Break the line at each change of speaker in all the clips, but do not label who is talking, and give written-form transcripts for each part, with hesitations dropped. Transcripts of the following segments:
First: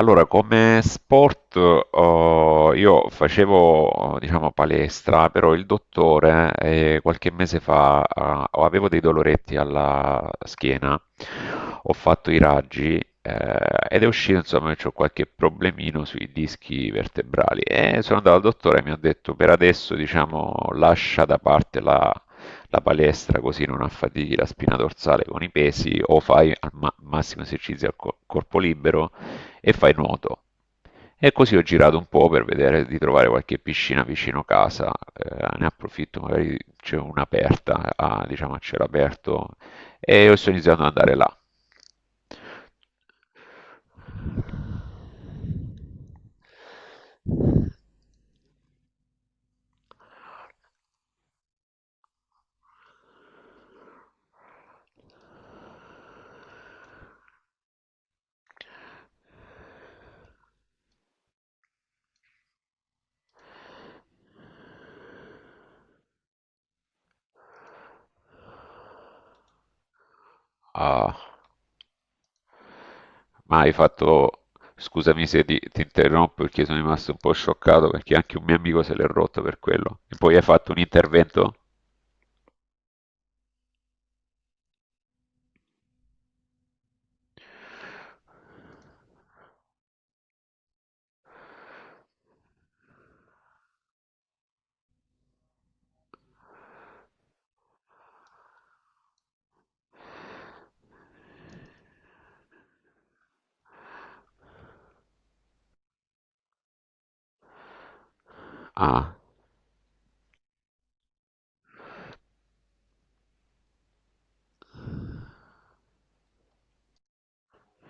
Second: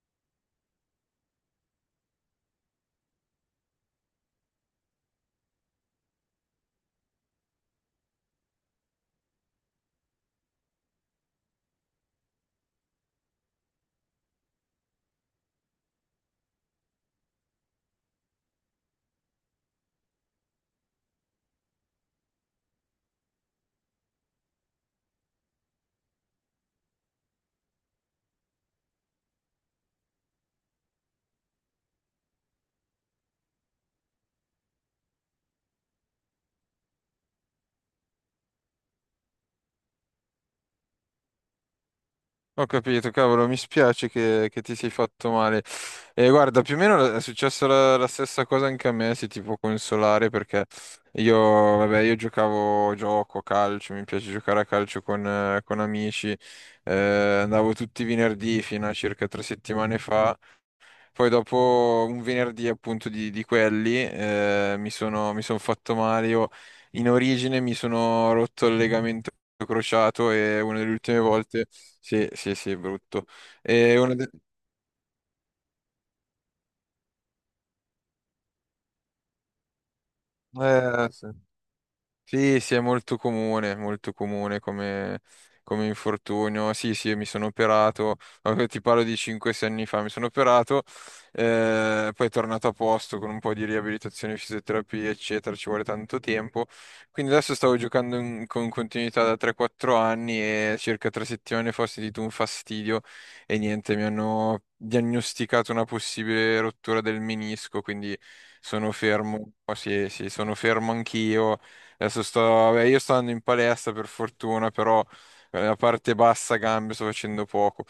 Allora, come sport, io facevo, diciamo, palestra, però il dottore, qualche mese fa, avevo dei doloretti alla schiena, ho fatto i raggi, ed è uscito, insomma, che ho qualche problemino sui dischi vertebrali. E sono andato al dottore e mi ha detto, per adesso, diciamo, lascia da parte la palestra così non affatichi la spina dorsale con i pesi o fai massimo esercizio corpo libero e fai nuoto. E così ho girato un po' per vedere di trovare qualche piscina vicino casa, ne approfitto, magari c'è un'aperta, a, diciamo a cielo aperto, e ho iniziato ad andare là.
Ho capito, cavolo, mi spiace che ti sei fatto male. E guarda, più o meno è successa la stessa cosa anche a me, se ti può consolare, perché io, vabbè, io gioco a calcio, mi piace giocare a calcio con amici, eh, andavo tutti i venerdì fino a circa 3 settimane fa, poi dopo un venerdì appunto di quelli mi son fatto male. Io in origine mi sono rotto il legamento crociato e una delle
Ah,
ultime volte... Sì, sì, sì, brutto.
ma hai
E una de-
fatto... Scusami se ti interrompo perché sono rimasto un po' scioccato perché anche un mio amico se l'è rotto per quello. E poi hai fatto un
eh, sì.
intervento?
Sì, sì, è molto comune come infortunio. Sì, sì, mi sono operato, ti parlo di 5-6 anni fa, mi sono operato, poi è tornato a posto con un po' di riabilitazione, fisioterapia, eccetera, ci vuole tanto tempo. Quindi adesso stavo giocando con continuità da 3-4 anni e circa 3 settimane fa ho sentito un fastidio e niente, mi hanno diagnosticato una possibile rottura del menisco, quindi sono
Ah,
fermo, sì, sì, sono fermo anch'io. Adesso sto, vabbè, io sto andando in palestra per fortuna, però la parte bassa gambe sto facendo poco.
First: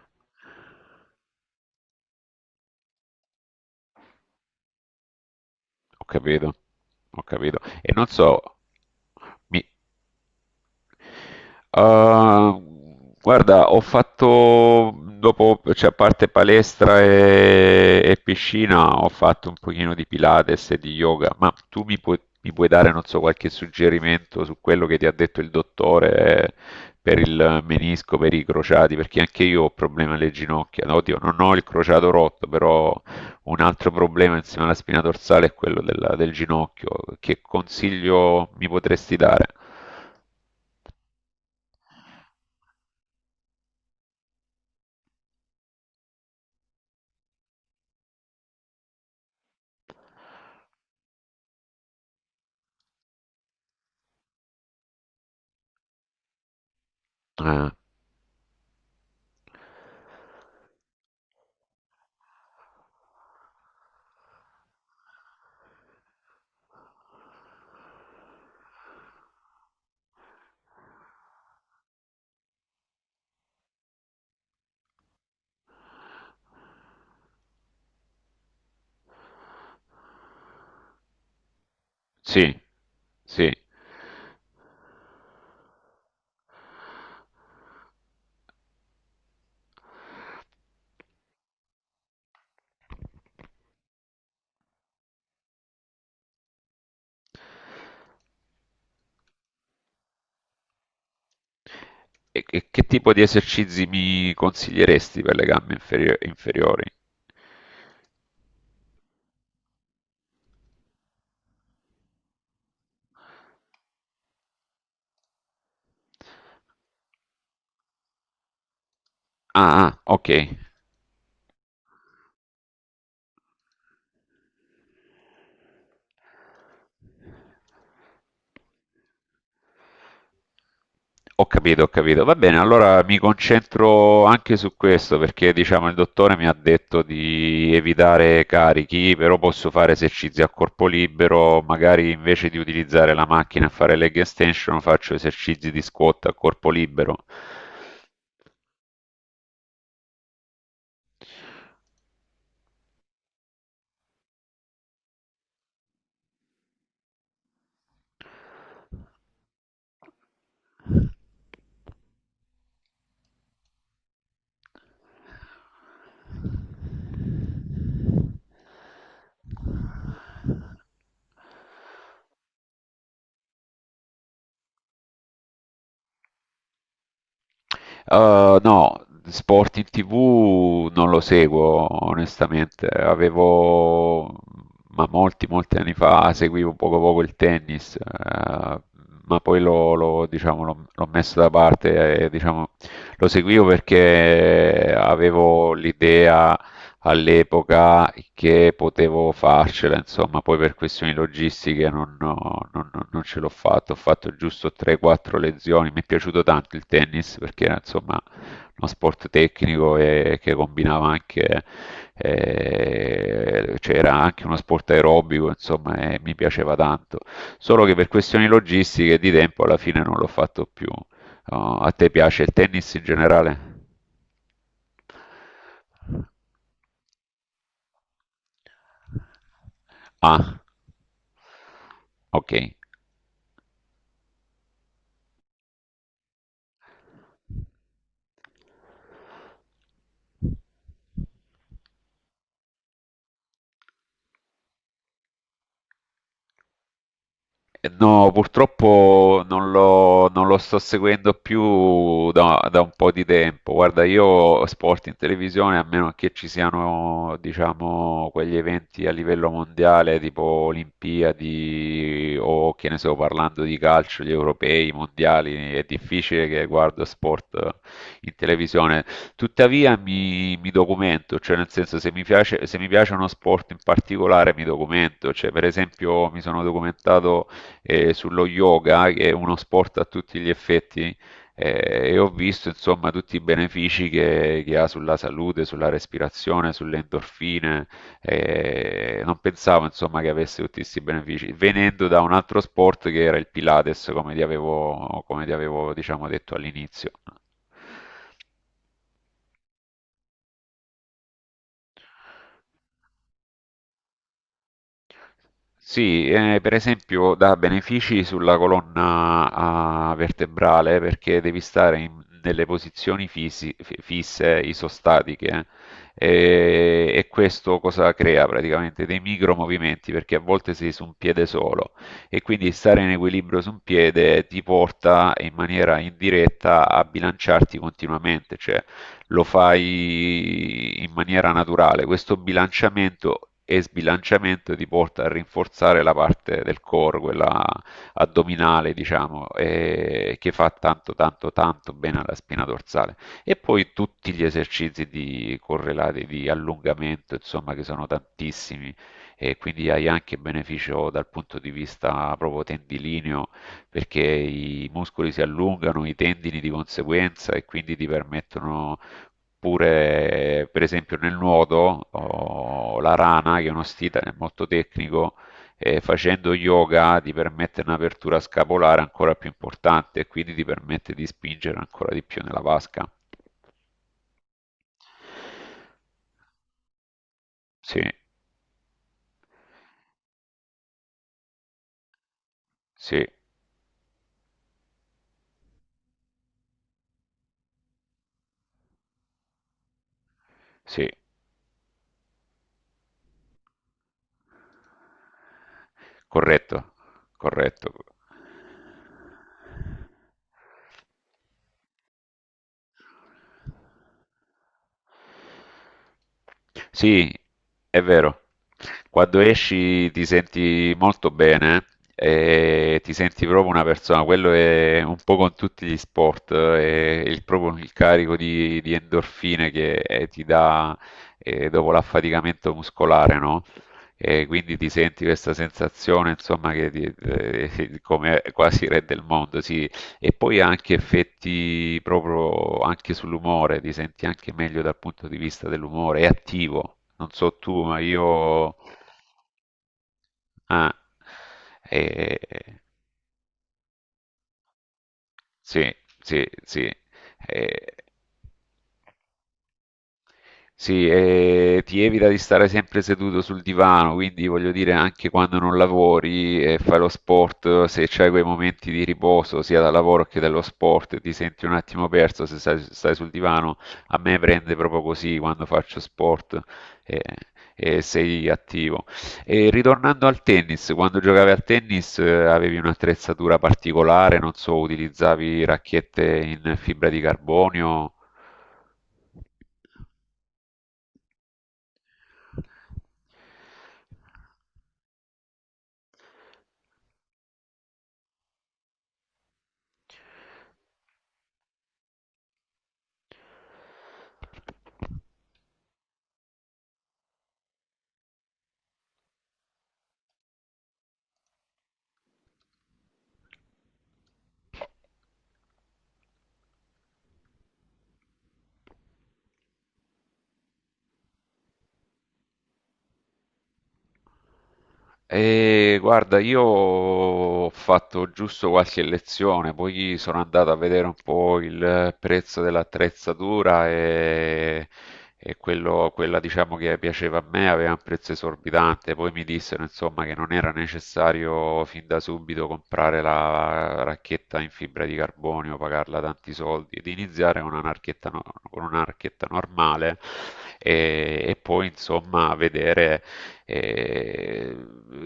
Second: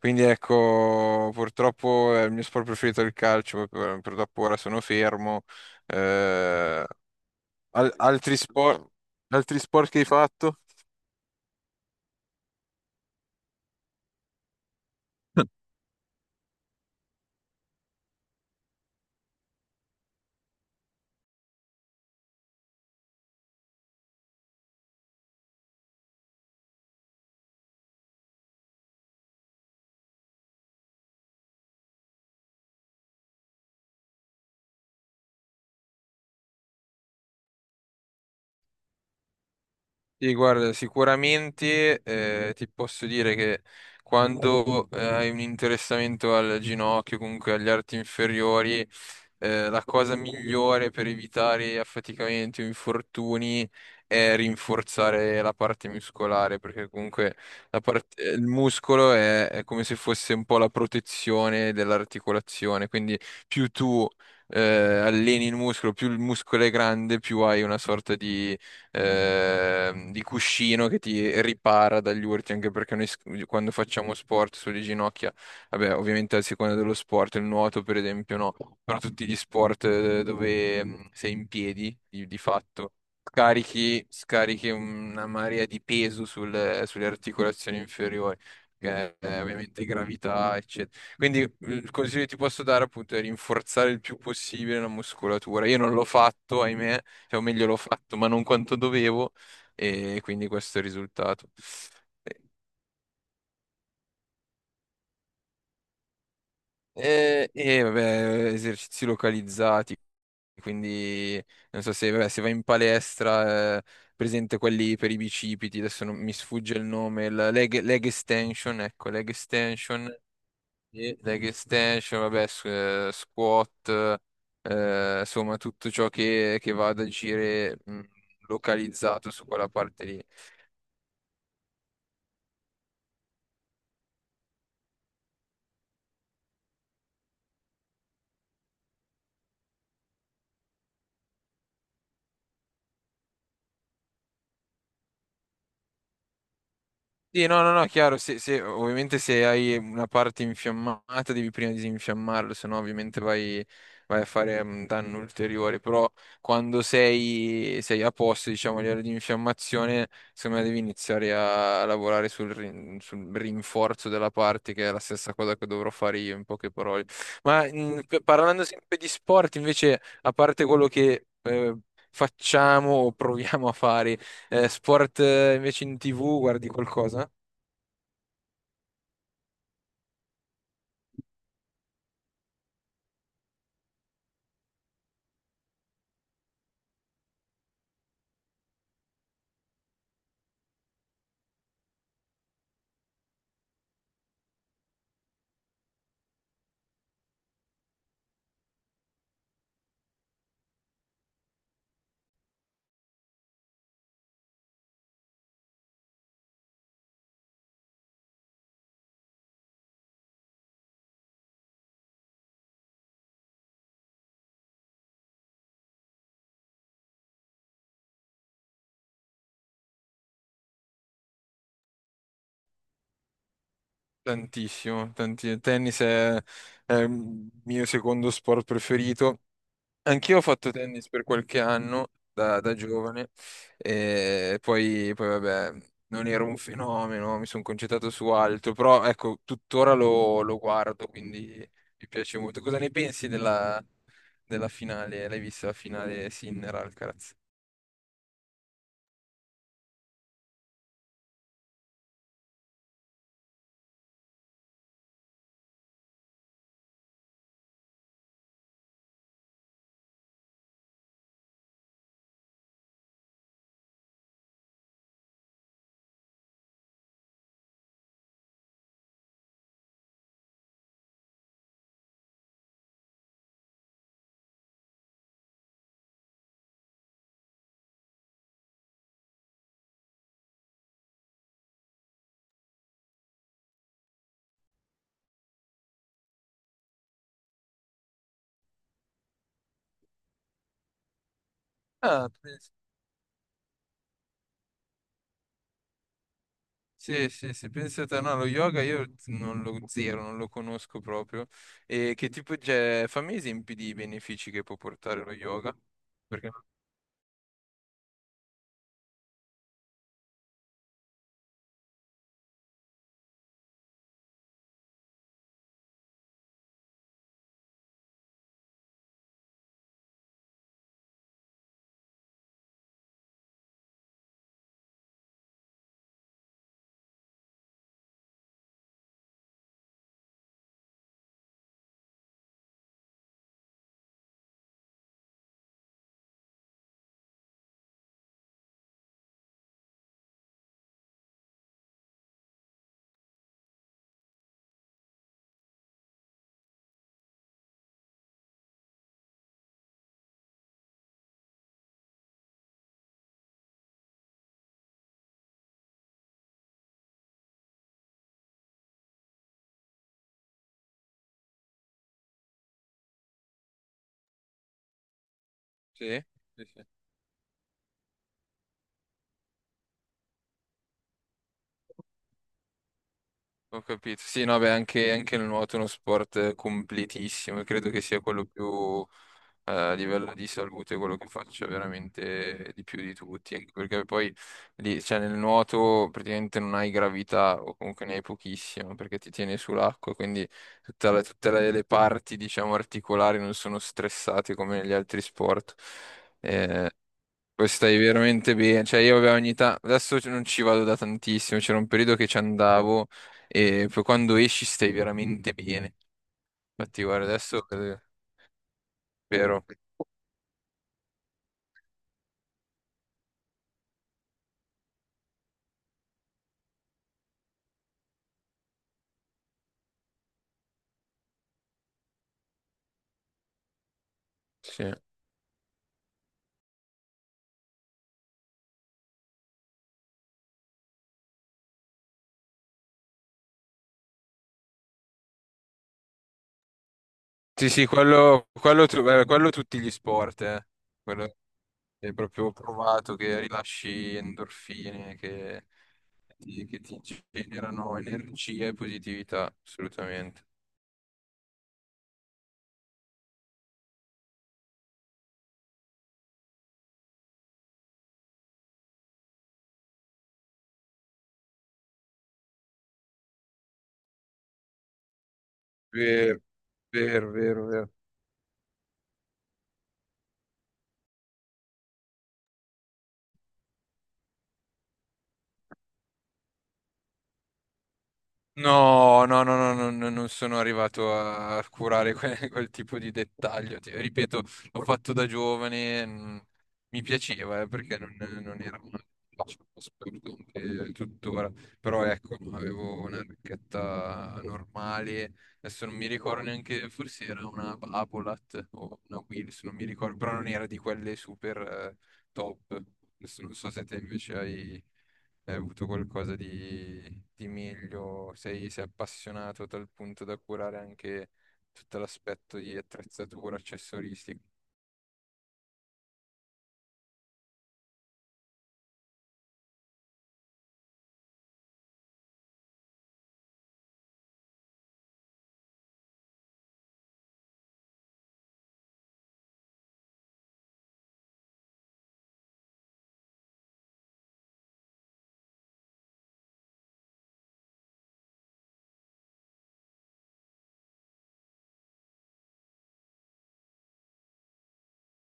Quindi ecco, purtroppo il mio sport preferito è il calcio, purtroppo ora sono fermo.
ho capito,
Eh,
ho capito. E non
Altri
so,
sport, altri
mi,
sport che hai fatto?
ah, guarda, ho fatto dopo, cioè a parte palestra e piscina, ho fatto un pochino di Pilates e di yoga, ma tu mi puoi dare, non so, qualche suggerimento su quello che ti ha detto il dottore per il menisco, per i crociati, perché anche io ho problemi alle ginocchia. No, oddio, non ho il crociato rotto, però un altro problema insieme alla spina dorsale è quello del ginocchio. Che consiglio mi potresti dare?
Sì, guarda, sicuramente ti posso dire che quando hai un interessamento al ginocchio, comunque agli arti inferiori, la cosa migliore per evitare affaticamenti o infortuni è rinforzare la parte muscolare, perché comunque
Eh,
il muscolo è come se fosse un po' la protezione dell'articolazione, quindi più tu alleni il muscolo, più il muscolo è grande, più hai una sorta di cuscino che ti ripara dagli urti, anche perché noi quando facciamo sport sulle ginocchia, vabbè, ovviamente a seconda dello sport, il nuoto per esempio no, però tutti gli sport dove sei in piedi, di
sì.
fatto,
Sì.
carichi, scarichi una marea di peso sulle articolazioni inferiori. Che è ovviamente gravità, eccetera. Quindi il consiglio che ti posso dare appunto è rinforzare il più possibile la muscolatura. Io non l'ho fatto, ahimè, cioè, o meglio, l'ho fatto, ma non quanto dovevo, e quindi questo è il risultato.
E che tipo di esercizi mi consiglieresti per le gambe inferiori?
E, vabbè, esercizi localizzati, quindi non so se, vabbè, se vai in palestra, presente quelli per i bicipiti, adesso mi sfugge il nome, il leg extension, ecco, leg
Ah, ah,
extension,
ok.
e leg extension, vabbè, squat, insomma, tutto ciò che va ad agire localizzato su quella parte lì.
Ho capito, ho capito. Va bene, allora mi concentro anche su questo perché diciamo il dottore mi ha detto di evitare carichi, però posso fare esercizi a corpo libero, magari invece di utilizzare la macchina a fare leg extension faccio esercizi di squat a corpo libero.
Sì, no, no, no, chiaro, ovviamente se hai una parte infiammata devi prima disinfiammarlo, se no ovviamente vai, a fare un danno ulteriore, però quando sei a posto, diciamo, a livello di infiammazione, secondo me devi iniziare a lavorare sul rinforzo della parte, che è la stessa cosa che dovrò fare io, in poche parole. Ma parlando sempre di sport, invece, a parte quello che... facciamo o proviamo a fare sport invece in TV, guardi qualcosa?
No, sport in TV non lo seguo onestamente. Avevo, ma molti, molti anni fa seguivo poco poco il tennis, ma poi diciamo, l'ho messo da parte. Diciamo, lo seguivo perché avevo l'idea all'epoca che potevo farcela, insomma, poi per questioni logistiche non, no, non ce l'ho fatto, ho fatto giusto 3-4 lezioni, mi è piaciuto tanto il tennis perché era insomma uno sport tecnico e che combinava anche, cioè era anche uno sport aerobico, insomma, e mi piaceva tanto, solo che per questioni logistiche e di tempo alla fine non l'ho fatto più. Oh, a te piace il tennis in generale?
Tantissimo, il tennis è il mio secondo sport preferito. Anch'io ho
Ah,
fatto tennis per qualche anno da
okay.
giovane e poi vabbè, non ero un fenomeno, mi sono concentrato su altro, però ecco, tuttora lo guardo, quindi mi piace molto. Cosa ne pensi della finale? L'hai vista la finale Sinner-Alcaraz?
No, purtroppo non lo sto seguendo più da un po' di tempo. Guarda, io sport in televisione, a meno che ci siano, diciamo, quegli eventi a livello mondiale, tipo Olimpiadi o che ne so, parlando di calcio, gli europei, i mondiali, è difficile che guardo sport in televisione. Tuttavia mi documento, cioè nel senso se mi piace uno sport in particolare mi documento, cioè per esempio mi sono documentato sullo yoga, che è uno sport a tutti gli effetti, e ho visto insomma tutti i benefici che ha sulla salute, sulla respirazione, sulle endorfine. Non pensavo insomma che avesse tutti questi benefici, venendo da
Ah,
un altro sport che era il Pilates, come ti avevo, diciamo, detto all'inizio.
sì, sì, sì, pensate, no, lo yoga io non lo zero, non lo conosco proprio. E che tipo, cioè, fammi esempi di benefici che può portare lo yoga?
Sì,
Perché?
per esempio dà benefici sulla colonna ah, vertebrale perché devi stare in delle posizioni fisse, isostatiche, E, e questo cosa crea praticamente? Dei micromovimenti perché a volte sei su un piede solo e quindi stare in equilibrio su un piede ti porta in maniera indiretta a bilanciarti continuamente, cioè lo fai in maniera naturale. Questo bilanciamento e sbilanciamento ti porta a rinforzare la parte del core, quella addominale, diciamo, e che fa tanto, tanto, tanto bene alla spina dorsale. E poi tutti gli esercizi di correlati di allungamento, insomma, che sono tantissimi e quindi hai anche beneficio dal punto di vista proprio tendilineo perché i muscoli si allungano, i tendini di conseguenza e quindi ti permettono. Oppure, per esempio, nel nuoto, oh, la rana, che è uno stile molto tecnico,
Sì,
facendo
sì, sì.
yoga ti permette un'apertura scapolare ancora più importante e quindi ti permette di spingere ancora di più nella vasca.
Ho capito. Sì, no, beh, anche, anche il nuoto è uno sport completissimo, e credo
Sì,
che sia quello più... a livello di salute, quello che faccio è veramente di più di
sì,
tutti, anche perché poi lì, cioè, nel nuoto praticamente non hai gravità o comunque ne hai pochissimo perché ti tieni sull'acqua, quindi
sì,
tutte le parti diciamo articolari non sono stressate come negli altri sport.
corretto,
Eh, poi
corretto.
stai veramente bene, cioè io avevo ogni tanto, adesso non ci vado da tantissimo, c'era un periodo che ci andavo e poi quando esci stai veramente bene. Infatti guarda
Sì,
adesso,
è vero. Quando
vero,
esci ti senti molto bene e ti senti proprio una persona. Quello è un po' con tutti gli sport, è il, proprio il carico di endorfine che ti dà dopo l'affaticamento muscolare, no? E quindi ti
sì.
senti questa sensazione, insomma, che come quasi re del mondo. Sì, e poi ha anche effetti proprio anche sull'umore, ti senti anche meglio dal punto di vista dell'umore, è attivo, non so
Sì,
tu,
sì,
ma
quello,
io...
quello, quello tutti gli sport, eh.
Ah,
Quello è
eh,
proprio provato che rilasci endorfine, che
sì, sì,
ti, che
sì.
ti
eh,
generano energia e positività, assolutamente.
Sì, e ti evita di stare sempre seduto sul divano, quindi voglio dire anche quando non lavori e fai lo sport, se c'hai quei momenti di riposo sia dal lavoro che dallo sport, ti senti un attimo perso se stai sul divano, a me prende proprio così quando faccio
Vero,
sport e,
vero, vero, vero.
e sei attivo. E ritornando al tennis, quando giocavi al tennis avevi un'attrezzatura particolare, non so, utilizzavi racchette in fibra di carbonio?
No, no, no, no, no, no, non sono arrivato a curare quel tipo di dettaglio. Ripeto, l'ho fatto da giovane, mi piaceva, perché non era uno sport anche tuttora, però ecco, no, avevo una racchetta normale, adesso non mi ricordo neanche, forse era una Babolat o una Wills, non mi ricordo, però non era di quelle super top. Adesso non so se te invece hai avuto qualcosa di meglio, sei appassionato a tal punto da curare anche tutto l'aspetto di attrezzatura, accessoristica.
E guarda, io ho fatto giusto qualche lezione, poi sono andato a vedere un po' il prezzo dell'attrezzatura e, quella diciamo che piaceva a me aveva un prezzo esorbitante, poi mi dissero insomma che non era necessario fin da subito comprare la racchetta in fibra di carbonio, pagarla tanti soldi ed iniziare con una racchetta, con una racchetta normale e poi insomma vedere eh,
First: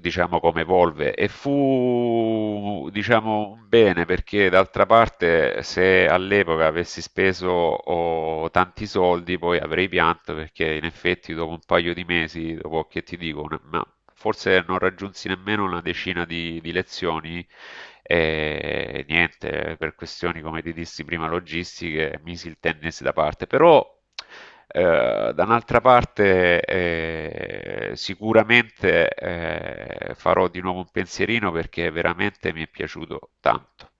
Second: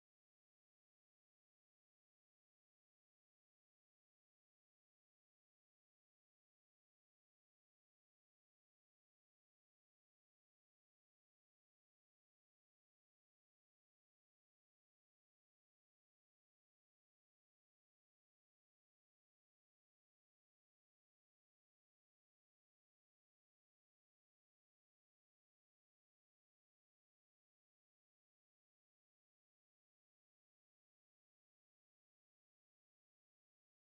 diciamo come evolve e fu diciamo un bene perché d'altra parte se all'epoca avessi speso oh, tanti soldi poi avrei pianto perché in effetti dopo un paio di mesi, dopo che ti dico, ma forse non raggiunsi nemmeno una decina di lezioni e niente, per questioni come ti dissi prima logistiche, misi il tennis da parte, però da un'altra parte sicuramente farò di nuovo un pensierino perché veramente mi è piaciuto tanto.